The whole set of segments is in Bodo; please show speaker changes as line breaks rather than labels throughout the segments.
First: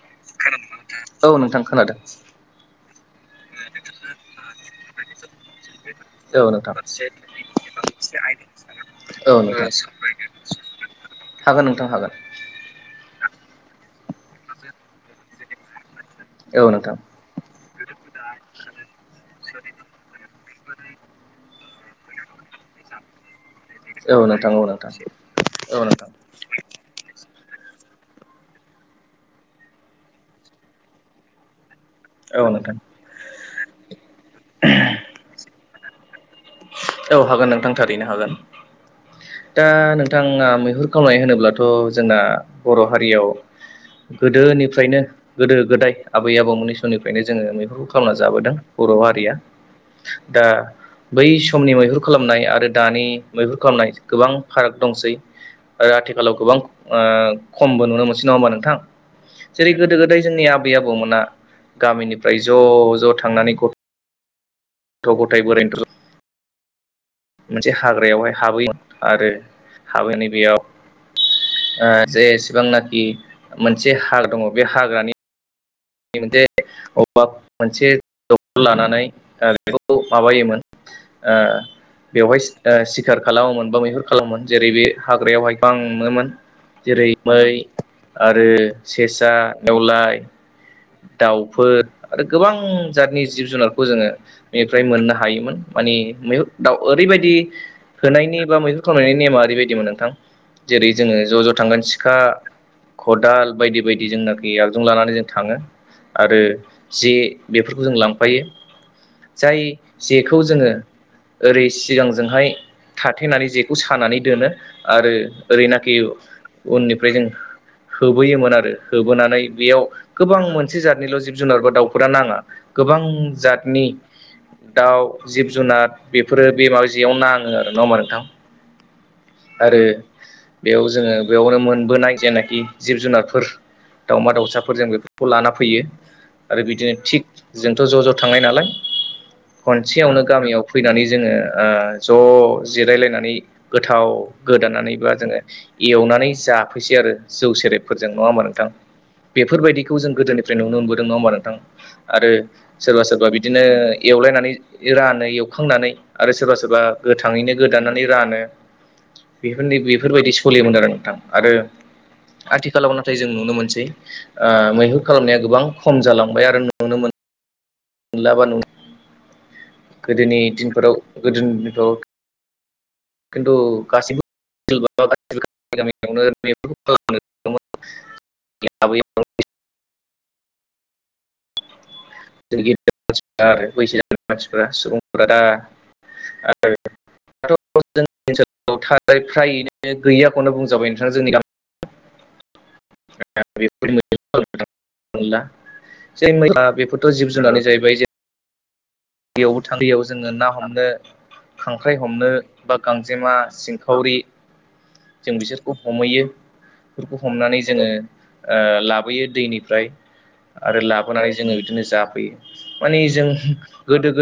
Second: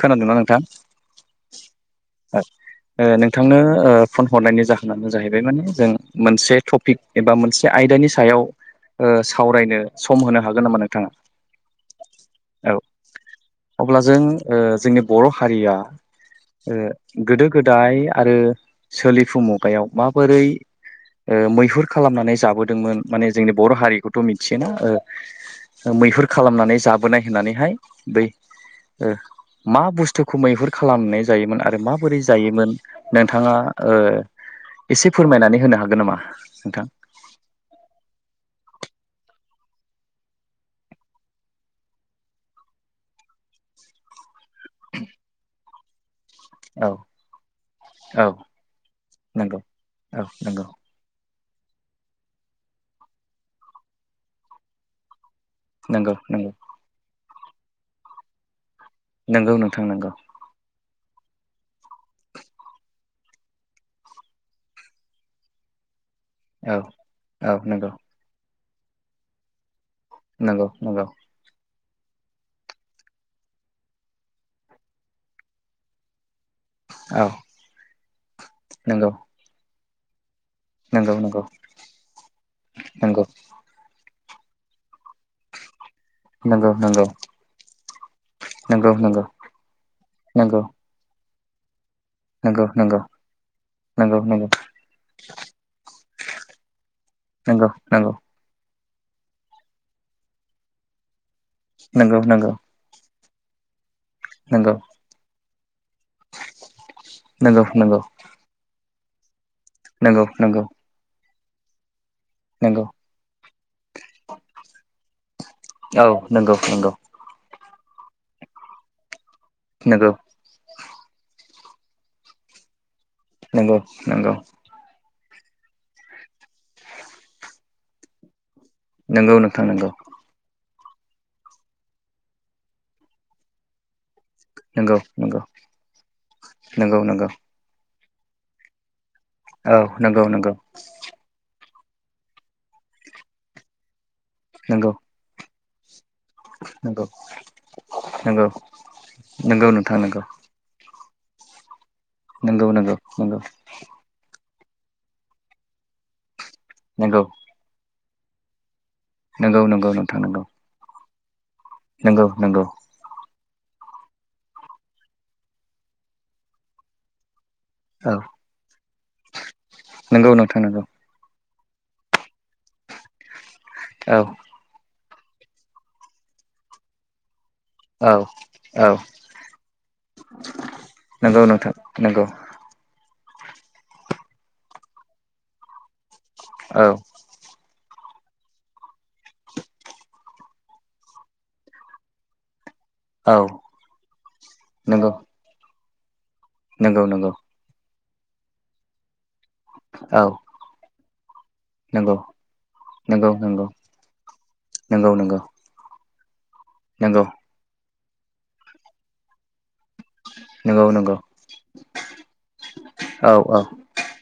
खोनादोंना नोंथां
औ नोंथां खोनादों
ओ नोंथांनो फन हरनायनि जाहोनानो जाहैबाय माने जों
औ
मोनसे
नोंथां
टपिक एबा मोनसे आयदानि सायाव ओ
औ नोंथां
सावरायनो सम होनो हागोन नामा नोंथाङा
हागोन नोंथां हागोन
औ अब्ला जों जोंनि बर' हारिया
औ नोंथां
गोदो गोदाय आरो सोलिफुु मु मुगायाव माबोरै मैहुर खालामनानै जाबोदोंमोन माने जोंनि बर'
औ
हारिखौथ'
नोंथां औ
मिथियोना
नोंथां औ नोंथां
मैहुर खालामनानै जाबोनाय नानैहाय बै मा बुस्थुखौ मैहुर खालामनाय जायोमोन आरो मा माबोरै
औ
जायोमोन
नोंथां
नोंथाङा ओ एसे फोरमायनानै होनो हागोन नामा? नोंथां
औ हागोन नोंथां थारैनो हागोन
[inaudible]
दा नोंथाङा मैहुर खालामनाय होनोब्लाथ' जोंना बर' हारियाव गोदोनिफ्रायनो गोदो गोदाय आबै आबौमोननि
औ
समनिफ्रायनो जोङो मैहुर खालामना
औ
जाबोदों बर' हारिया
नंगौ औ
दा
नंगौ
बै समनि मैहुर खालामनाय आरो दानि मैहुर खालामनाय गोबां फाराग दंसै आरो
नंगौ
आथिखालाव
नंगौ
गोबां आ खमबो नुनो मोनसै नङा होमबा नोंथां
नंगौ
जेरै
नोंथां
गोदो
नंगौ
गोदाय जोंनि आबै आबौ आबौ मोना गामिनिफ्राय ज' ज' थांनानै गथ' गथ' गथाय बोराइ बेन्थ'
औ औ
मोनसे
नंगौ
हाग्रायावहाय हाबै आरो हाबैै बेयाव
नंगौ नंगौ
जेसेबांनाखि मोनसे हार दङ बे हाग्रानि मोनसे
औ
मोनसे लानानै
नंगौ
बेखौ माबायोमोन।
नंगौ
ओ बेवहाय सिखार
नंगौ
खालामोमोन बा मैहुर खालामोमोन जेरै बे हाग्रायावहाय गोबां हमोमोन
नंगौ
जेरै
नंगौ
मै आरो
नंगौ
सेसा नेवलाय
नंगौ
दाउफोर आरो गोबां
नंगौ नंगौ
जातनि जिब जुनारखौ जोङो
नंगौ नंगौ
बेनिफ्राय मोननो हायोमोन मानि मैहुर दाउ ओरैबायदि
नंगौ
होनायनि बा मैहुर खालामनायनि नेमा ओरैबायदिमोन नोंथां जेरै जों ज' ज' थांगोन
नंगौ
सिखा
नंगौ नंगौ
खदाल बायदि बायदि जोंनाखि आगजु लानानै जों थाङो आरो जे
नंगौ नंगौ
बेफोरखौ जों लांफायो जाय
नंगौ
जेखौ
नंगौ
जोङो ओरै सिगांजोंहाय
नंगौ
थाथेनानै जेखौ सानानै दोनो आरो ओरैनाखि
औ नंगौ नंगौ
उननिफ्राय जों होबोयोमोन आरो होबोनानै बेयाव
नंगौ
गोबां मोनसे जतनिल' जिब जुनारबो दाउफोरा नाङा गोबां
नंगौ
जातनि
नंगौ
दाउ जिब जुनार बेफोरो बे माबा जेयाव नाङो आरो ना होमबा नोंथां
नंगौ नोंथां
आरो
नंगौ
बेयाव जोङो बेयावनो मोनबोनाय जेनाखि जिब जुनारफोर दाउमा दाउसाफोर जों
नंगौ
बेफोरखौ
नंगौ
लाना फैयो आरो बिदिनो
नंगौ
थिग
नंगौ
जोंथ' ज' ज' थांनाय नालाय
औ
खनसेयावनो
नंगौ नंगौ
गामियाव फैनानै जोङो ओ ज' जिरायलायनानै गोथाव
नंगौ
गोदानानैबा जोङो एवनानै जाफैैसै
नंगौ
आरो जौ सेरेबफोरजों नङा होनबा
नंगौ
नोंथां
नंगौ
बेफोरबायखौ
नोंथां
जों
नंगौ
गोदोनिफ्रायनो मोनबोदों नङा होमबा नोंथां आरो
नंगौ नंगौ
सोरबा सोरबा
नंगौ
बिदिनो एवलायनानै रानो एवखांनानै आरो सोरबा सोरबा
नंगौ
गोथाङैनो गोदानानै रानो।
नंगौ
बेफोर
नंगौ नोंथां
बेफोरबायदि
नंगौ
सोलियोमोन आरो नोंथां आरो
नंगौ नंगौ
आथिखालाव नाथाय जों नुनो मोनसै। आ मैहुर खालामनाया गोबां खम जालांबाय आरो नुनो मोनो।
औ
मोनला बा
नंगौ
गोदोनि
नोंथां नंगौ
दिनफोराव गोदोनि खिन्थु
औ
गासैबो गासैबो गामियावनो बेफोरखौ खालामनो
औ औ नंगौ नोंथां नंगौ
आरो बैसो जानाय मानसिफोरा सुबुंफोरा दा
औ।
दाथ' जोंनि ओनसोलाव थारै फ्रायैनो गैयाखौनो बुंजाबाय नोंथां जोंनि गामि
औ नंगौ
[unintelligible] जे मै
नंगौ
बेफोरथ'
नंगौ
जिब जुनारनि जाहैबाय बैयावबो थां बैयावबो
औ
जोङो ना हमनो खांख्राइ
नंगौ
हमनो बा
नंगौ
गांजेमा
नंगौ
सिंखावरि
नंगौ नंगौ
जों बिसोरखौ हमहैयो बेफोरखौ
नंगौ
हमनानै जोङो लाबोयो दैनिफ्राय आरो
नंगौ नंगौ
लाबोनानै जोङो बिदिनो जाफैयो माने जों
औ औ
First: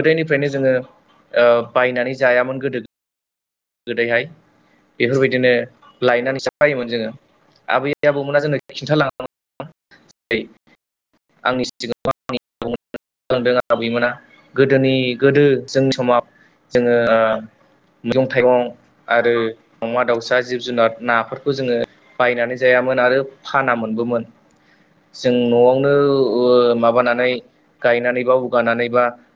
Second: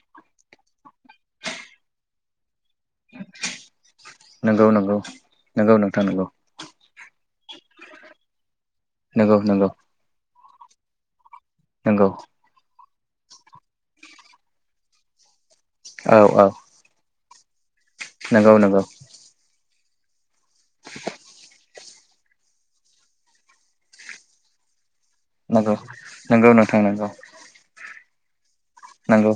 फ्रायनो जोङो ओ बायनानै जायामोन गोदो गोदैहाय
नंगौ नंगौ
बेफोरबायदिनो
नंगौ नोंथां नंगौ
लायनानै साफायोमोन जोङो। आबै आबौमोना जोंनो खिन्थालां
नंगौ नंगौ
[unintelligible] आंनि
नंगौ
सिगां [unintelligible] आबैमोना गोदोनि गोदो जोंनि
औ
समाव
औ
जोङो ओ मैगं
नंगौ
थाइगं
नंगौ
आरो अमा, दाउसा जिब जुनार नाफोरखौ जोङो बायनानै जायामोन आरो फाना मोनबोमोन जों न'आव
नंगौ
नो
नंगौ नोंथां
माबानानै गायनानै बा उगानानै बा
नंगौ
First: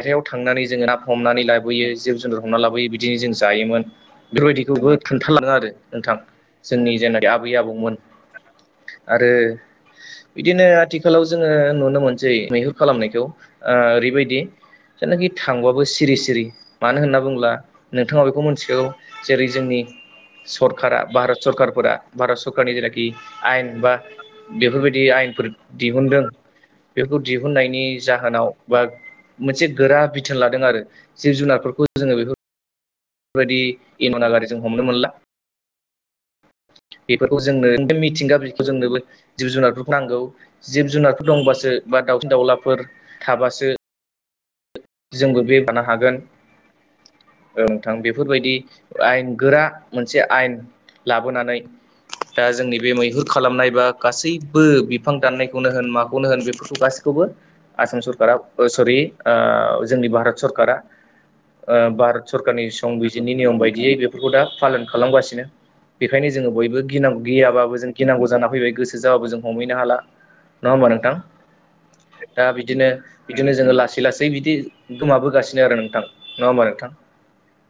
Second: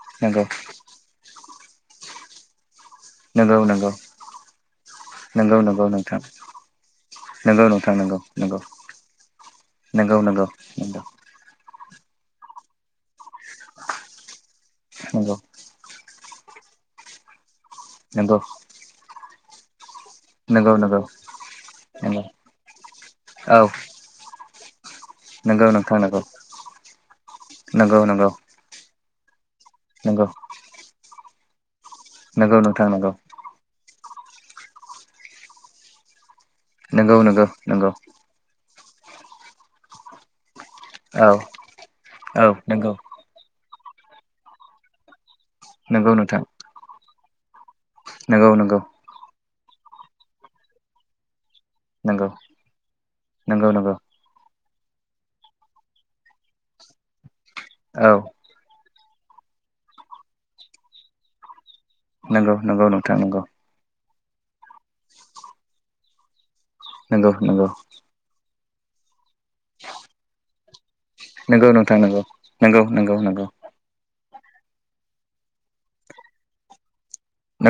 [unintelligible]
नंगौ
थांनानै जोङो ना हमनानै लाबोयो जिब जुनार हमना लाबोयो बिदि बिदिनो जों
नंगौ
जायोमोन बेफोरबायदिखौबो खोन्थालाङो
नंगौ नंगौ
आरो नोंथां। जोंनि जेननाखि आबै
नंगौ नोंथां
आबौमोन
नंगौ
आरो
नंगौ नंगौ
बिदिनो
नंगौ
आथिखालाव जोङो नुनो मो मोनसै मैहुर खालामनायखौ ओ ओरैबायदि जायनाखि
नंगौ
थांबाबो सिरि सिरि मानो होनना बुङोब्ला नोंथाङा
नंगौ
बेखौ मिथिखागौ जेरै जोंनि
नंगौ नंगौ
सरकारा भारत सरकारफोरा
नंगौ
भारत सरकारनि जेनाखि
औ
आयेन बा बेफोरबायदि जदि आयेनफोर
नंगौ नोंथां नंगौ
दिहुनदों बेखौ दिहुननायनि
नंगौ नंगौ
जाहोनाव बा मोनसे गोरा
नंगौ
बिथोन लादों आरो जिब जुनारफोरखौ जोङो
नंगौ नोंथां नंगौ।
बेफोरबायदि इन'ना गारिजों हमनो मोनला।
नंगौ नंगौ
बेफोरखौ
नंगौ
जोंनो मिथिंगा बेखौ जोंनो जिब जुनार फोरखौ नांगौ। जिब
औ
जुनारफोर दंबासो बा दावउसिन
औ
दाउलाफोर
नंगौ
थाबासो जोंबो बे [unintelligible]
नंगौ
हागोन।
नोंथां
औ नोंथां
नंगौ
बेफोरबायदि
नंगौ
आयेन गोरा मोनसे आयेन लाबोनानै
नंगौ
दा जोंनि बे मैहुर खालामनाय
नंगौ
बा
नंगौ
गासै बो बिफां दाननायखौनो होन माखौनो होन बेफोरखौ गासैखौबो आसाम
औ
सरकारा ओ सरि ओ जोंनि भारत सरकारा ओ भारत
नंगौ
सरकारनि
नंगौ नोंथां
संबिजितनि
नंगौ
नियम बायदियै बे बेखौ दा फालन खालामगासिनो बेखायनो जोङो बयबो गिनांगौ
नंगौ नंगौ
गैयाबाबो जों गिनांगौ जाना फैबाय। गोसो जाबाबो जों हमैनो हाला नङा होमबा नों थां?
नंगौ नोंथां नंगौ
दा
नंगौ
बिदिनो
नंगौ नंगौ
बिदिनो जोङो लासै लासै जै बिदि गोमाबोगासिनो आरो नोंथां नङा होमबा नोंथां?
नंगौ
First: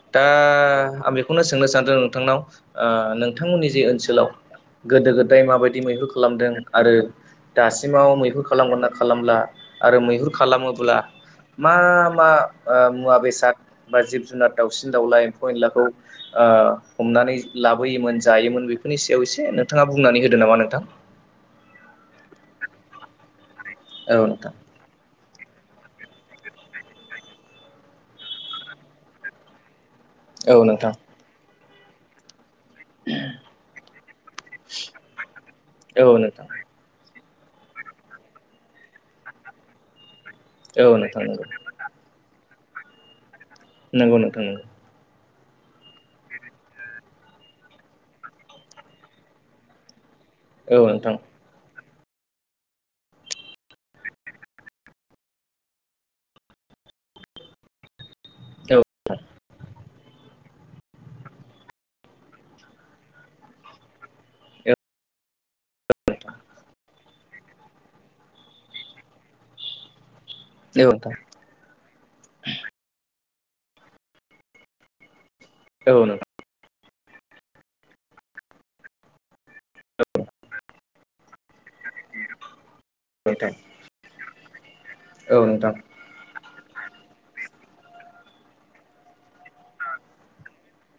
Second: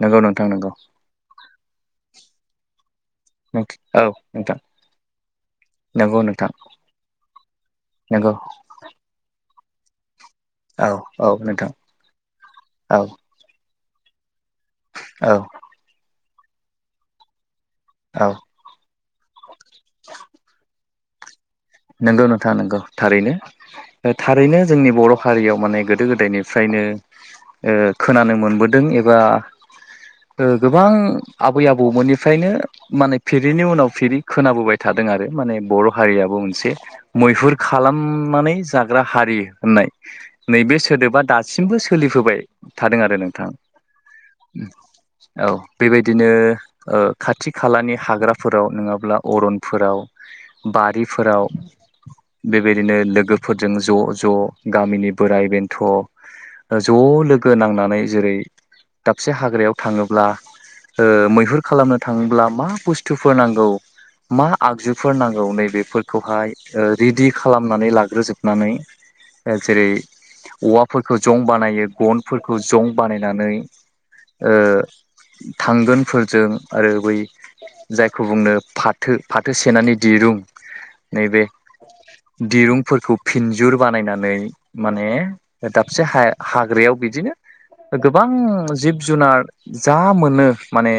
नंगौ
दा
नोंथां नंगौ
आं बेखौनो सोंनो सानदों नोंथांनाव ओ नोंथांमोननि जे
औ
ओनसोलाव
नोंथां
गोदो गोदाय माबायदि मैहुर
नंगौ नोंथां
खालामदों आरो दासिमाव
नंगौ
मैहुर खालामगोना खालामला आरो मैहुर
औ
खालामोब्ला
औ नोंथां
मा मा ओ
औ
मुवा बेसाद बा जिब जुनार दाउसिन दाउला
औ
एम्फौ एनलाखौ ओ हमनानै लाबोयोमोन
औ
जायोमोन बेफोरनि सायाव एसे नोंथाङा बुंनानै होदो नामा नोंथां?
नंगौ नोंथाङा नंगौ थारैनो
औ नोंथां
थारैनो जोंनि बर' हारियाव माने गोदो गोदायनिफ्रायनो ओ खोनानो मोनबोदों एबा
औ
गोबां
नोंथां
आबै आबौमोननिफ्रायनो माने फिरिनि उनाव फिरि खोनाबोबाय थादों आरो माने बर'
औ
हारियाबो
नोंथां
मोनसे मैहुर खालामनानै जाग्रा हारि होननाय। नैबे
औ
सोदोबा
नोंथां नंगौ
दासिमबो सोलिफोबाय थादों आरो नोंथां।
नोंगौ नोंथां नंगौ।
औ बेबायदिनो ओ खाथि - खालानि हाग्राफोराव नङाब्ला अरनफोराव
औ नोंथां
बारिफोराव बेबायदिनो लोगोफोरजों ज' - ज' गामिनि बोराय- बेन्थ' ज' लोगो नांनानै जेरै
औ
दाबसे हाग्रायाव थाङोब्ला ओ मैहुर खालामनो थाङोब्ला मा बुस्थुफोर नांगौ मा आगजुफोर नांगौ नैबेफोर खौहाय ओ रेडि खालामनानै लाग्रोजोबनानै जेरै
औ नोंथां
औवाफोरखौ जं बानायो गनफोरखौ जं बानायनाय नानै ओ
औ नोंथां
थांगोनफोरजों आरो बै जायखौ बुंनो फाथो फाथो सेनानि दिरुं नैबे दिरुंफोरखौ फिनजुर बानायनानै माने
औ नोंथां
दाबसे हाय हाग ग्रायाव बिदिनो गोबां जिब - जुनार जा मोनो माने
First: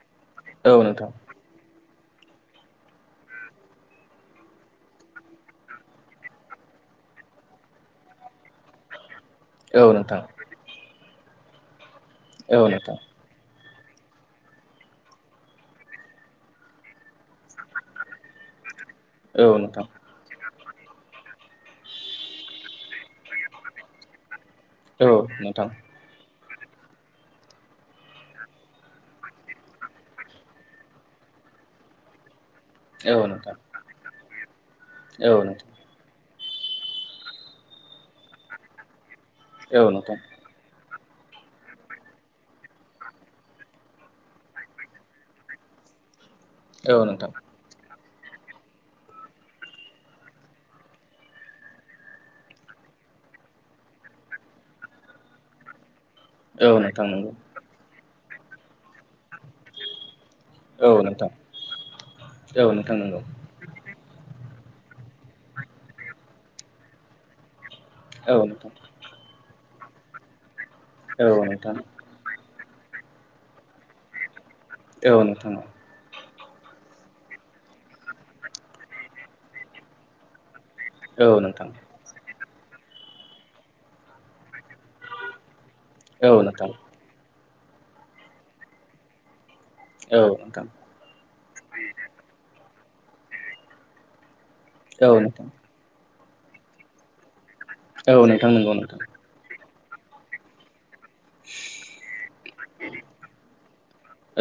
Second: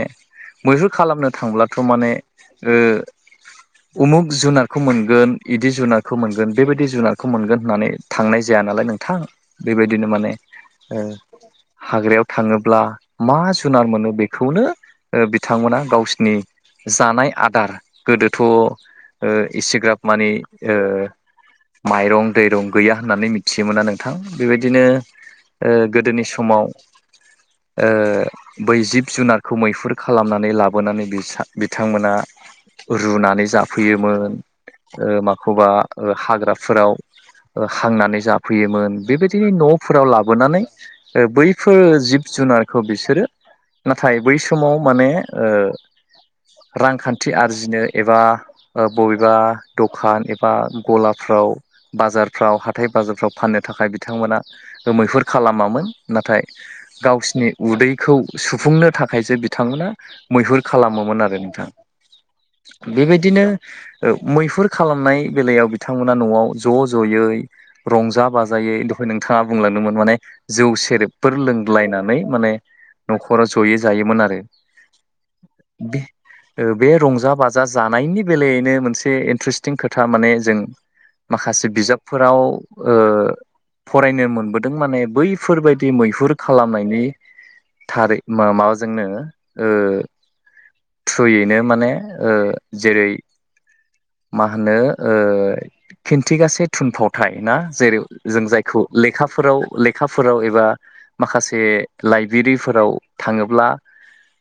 औ
मैहुर
नोंथां
खालामनो थांब्लाथ माने ओ उमुग जुनार खौ मोनगोन बिदि जुनारखौ मोनगोन बेबायदि जुनारखौ मोनगोन होननानै थांनाय जाया नालाय नोंथां
औ
बेबायदिनो
नोंथां
माने ओ हाग्रायाव
औ नोंथां औ
थाङोब्ला
नोंथां
मा जुनार मोनो बेखौनो ओ बिथांमोना गावसिनि जानाय आदार गोदोथ ओ
औ नोंथां
एसेग्राब माने ओ माइरं दैरं गैया होननानै मिथियोमोना नोंथां बेबायदिनो
औ नोंथां
ओ गोदोनि समाव ओ बै जिब- जुनारखौ मैहुर खालामनानै लाबोनानै बिसां बिथांमोना
औ
रुनानै
नोंथां
जाफैयोमोन ओ
औ
माखौबा ओ हाग्राफोराव हांनानै जाफैयोमोन बेबायदि न'फोराव
नोंथां
लाबोनानै ओ बैफोर जिब- जुनारखौ बिसोरो नाथाय बै समाव माने ओ
औ
रांखान्थि
नोंथां
आरजिनो एबा ओ बबेबा बा दखान एबा गलाफ्राव बाजारफ्राव हाथाय - बाजारफ्राव फाननो थाखाय बिथांमोन मोना मैहुर खालामामोन नाथाय
औ नोंथां नंगौ
गावसिनि उदैखौ सुफुंनो थाखायसो बिथांमोना मैहुर खालामोमोन आरो नोंथां
औ नोंथां नंगौ
बेबायदिनो मैहुर खालामनाय बेलायाव बिथांमोना नआव ज जयै रंजा
औ नोंथां
बाजायै दहाय नोंथाङा बुंलांदोंमोन माने जौ सेरेबफोर
औ नोंथां
लोंग्लायनानै माने नखराव जयै जायोमोन आरो
औ नोंथां
ओ बे रंजा- बाजा जानायनि बेलायैनो मोनसे इन्ट्रेस्टिं खोथा माने जों
औ नोंथां
माखासे बिजाबफोराव ओ फरायनो मोनबोदों माने बैफोरबाय दि
औ नोंथां
मैहुर
औ नोंथां
खालामनायनि थारै मा माबाजोंनो ओ
औ नोंथां
थ्रुयैनो माने ओ जेरै मा होनो
औ
ओ खिन्थिगासे थुनफावथाय ना जेरै जों
नोंथां नंगौ
जायखौ
नोंथां
लेखाफोराव - लेखाफोराव एबा माखासे लाइब्रेरिफोराव थाङोब्ला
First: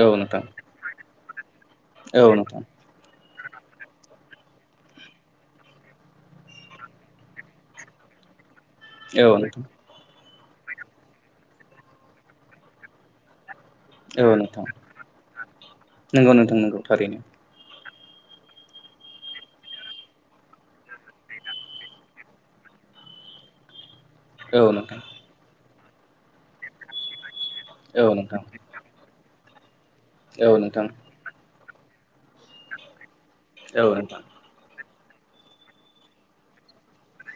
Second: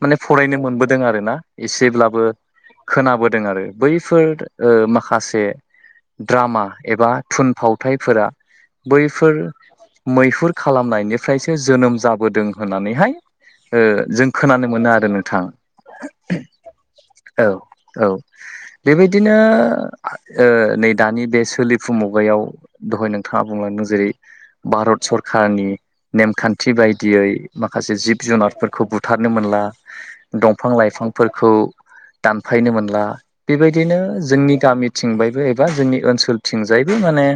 माने
औ नोंथां औ नोंथां
फरायनो मोनबोदों आरो ना एसेब्लाबो
औ नोंथां
खोनाबोदों आरो बैफोर ओ माखासे द्रामा एबा थुनफावथायफोरा बैफोर
औ
मैहुर खालामनायनिफ्रायसो जोनोम जाबोदों होननानैहाय ओ जों खोनानो
नोंथां
मोनो आरो नोंथां
नंगौ नोंथां नंगौ थारैनो
औ औ बेबायदि बिदिनो ओ नै दानि बे सोलिफु मुगायाव दहाय नोंथाङा बुंलांदों जेरै
औ नोंथां
भारत सरखारनि नेमखान्थि बायदियै माखासे
औ
जिब
नोंथां
जुनारफोरखौ बु थारनो मोनला
औ
दंफां
नोंथां
लाइफांफोरखौ दानफायनो मोनला
औ
बिदिनो
नोंथां
जोंनि गामिथिंबायबो एबा जोंनि ओनसोलथिंजाय बे माने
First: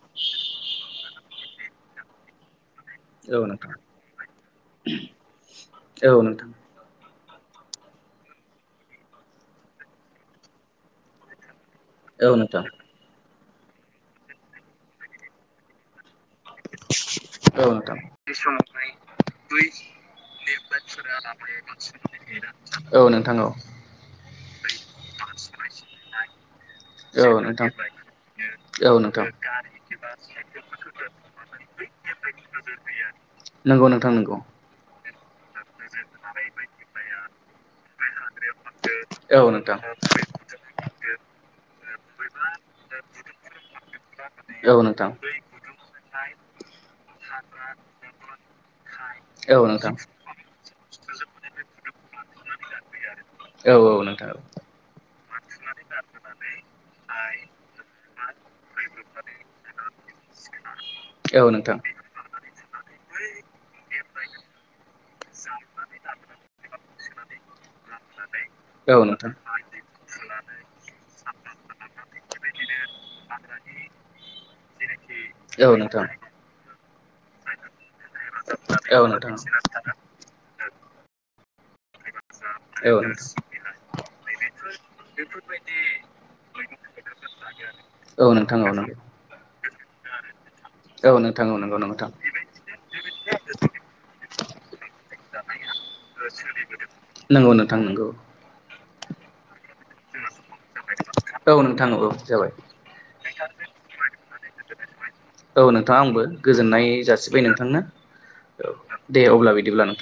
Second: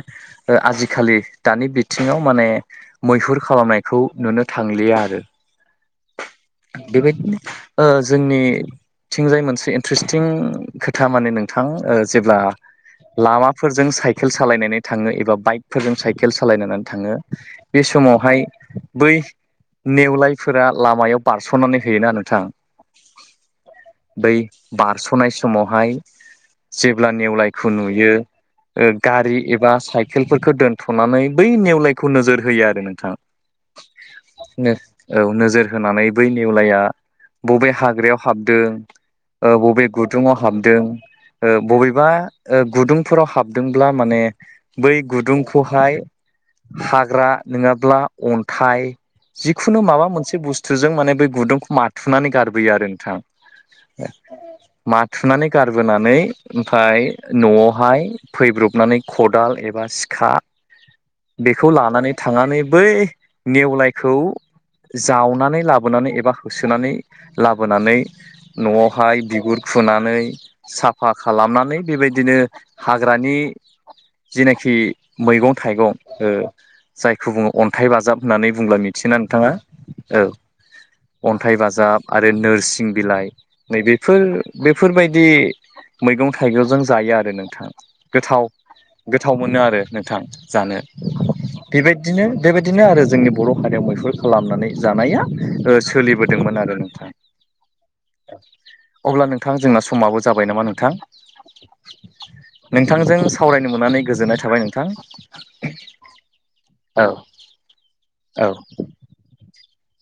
ओ आजिखालि दानि बिथिङाव माने
औ
मैहुर
नोंथां
खालामनायखौ नुनो थांलिया आरो
औ नोंथां
बेबायदिनो ओ जोंनिथिंजाय मोनसे इन्टारेस्टिं खोथा माने नों थां
औ
जेब्ला
नोंथां
लामाफोरजों साइकेल सालायनानै थाङो एबा बाइकफोरजों साइकेल सालायनानै थाङो
औ
बे
नोंथां
समावहाय बै नेवलायफोरा लामायाव बारसनानै होयोना नोंथां
औ नोंथां औ
बै बारस'नाय समावहाय जेब्ला नेवलायखौ नुयो ओ
औ नोंथां औ नोंथां
गारि एबा साइकेलफोरखौ दोनथ' बै नेवलायखौ नोजोर होयो आरो नोंथां
नंगौ नोंथां नंगौ
नो औ नो नोजोर होनानै बै नेवलाया बबे हाग्रायाव हाबदों
औ
ओ
नोंथां
बबे गुदुङाव हाबदों। ओ बबेबा ओ गुदुंफोराव हाबदोंब्ला माने
औ
बै
नोंथां
गुदुंखौहाय हाग्रा नोङाब्ला अन्थाइ
औ नोंथां औ
जिखुनु
नोंथां औ नोंथां
माबा मोनसे बुस्थुजों माने बै गुदुंखौ माथुनानै गारबोयो आरो नोंथां।
औ औ नोंथां।
थुनानै गारबोनानै ओमफाय न'आवहाय फैब्रबनानै खदाल एबा सि खा बेखौ
नोंथां
लानानै थांनानै बै नेवलायखौ जावनानै लाबोनानै एबा होसोनानै लाबोनानै
औ
न'आवहाय
नोंथां
बिगुर खुनानै साफा खालामनानै बेबाय बिदिनो हाग्रानि जेनेखि मैगं थाइगं ओ जायखौ बुङो अन्थाइ बाजाब होननानै बुंब्ला मिथिना नोंथाङा औ अन अन्थाइ बाजाब आरो
औ नोंथां
नोरसिं
औ
बिलाइ
नंगौ
नैबेफोर बेफोरबायदि मैगं थाइगंजों जायो आरो नोंथां
औ
गोथाव गोथाव मोनो आरो। नोंथां जानो
नोंथां औ नंगौ नोंथां
बेबायदिनो बेबायदिनो आरो जोंनि बर' हारियाव मैहुर खालाम नानै जानाया ओ सोलिबोदोंमोन आरो नोंथां।
नंगौ नोंथां नंगौ
अब्ला नोंथां जोंना समाबो जाबाय नामा नोंथां?
औ नोंथां औ जाबाय
नोंथांजों सावरायनो मोननानै गोजोननाय थाबाय नों
औ नोंथाङा आंबो गोजोननाय
औ
जासिबाय नोंथांनो औ दे अब्ला बिदिब्ला नों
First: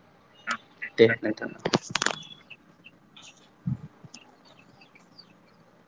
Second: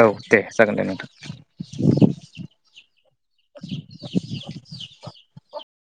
औ दे जागोन दे नोंथां। [unintelligible]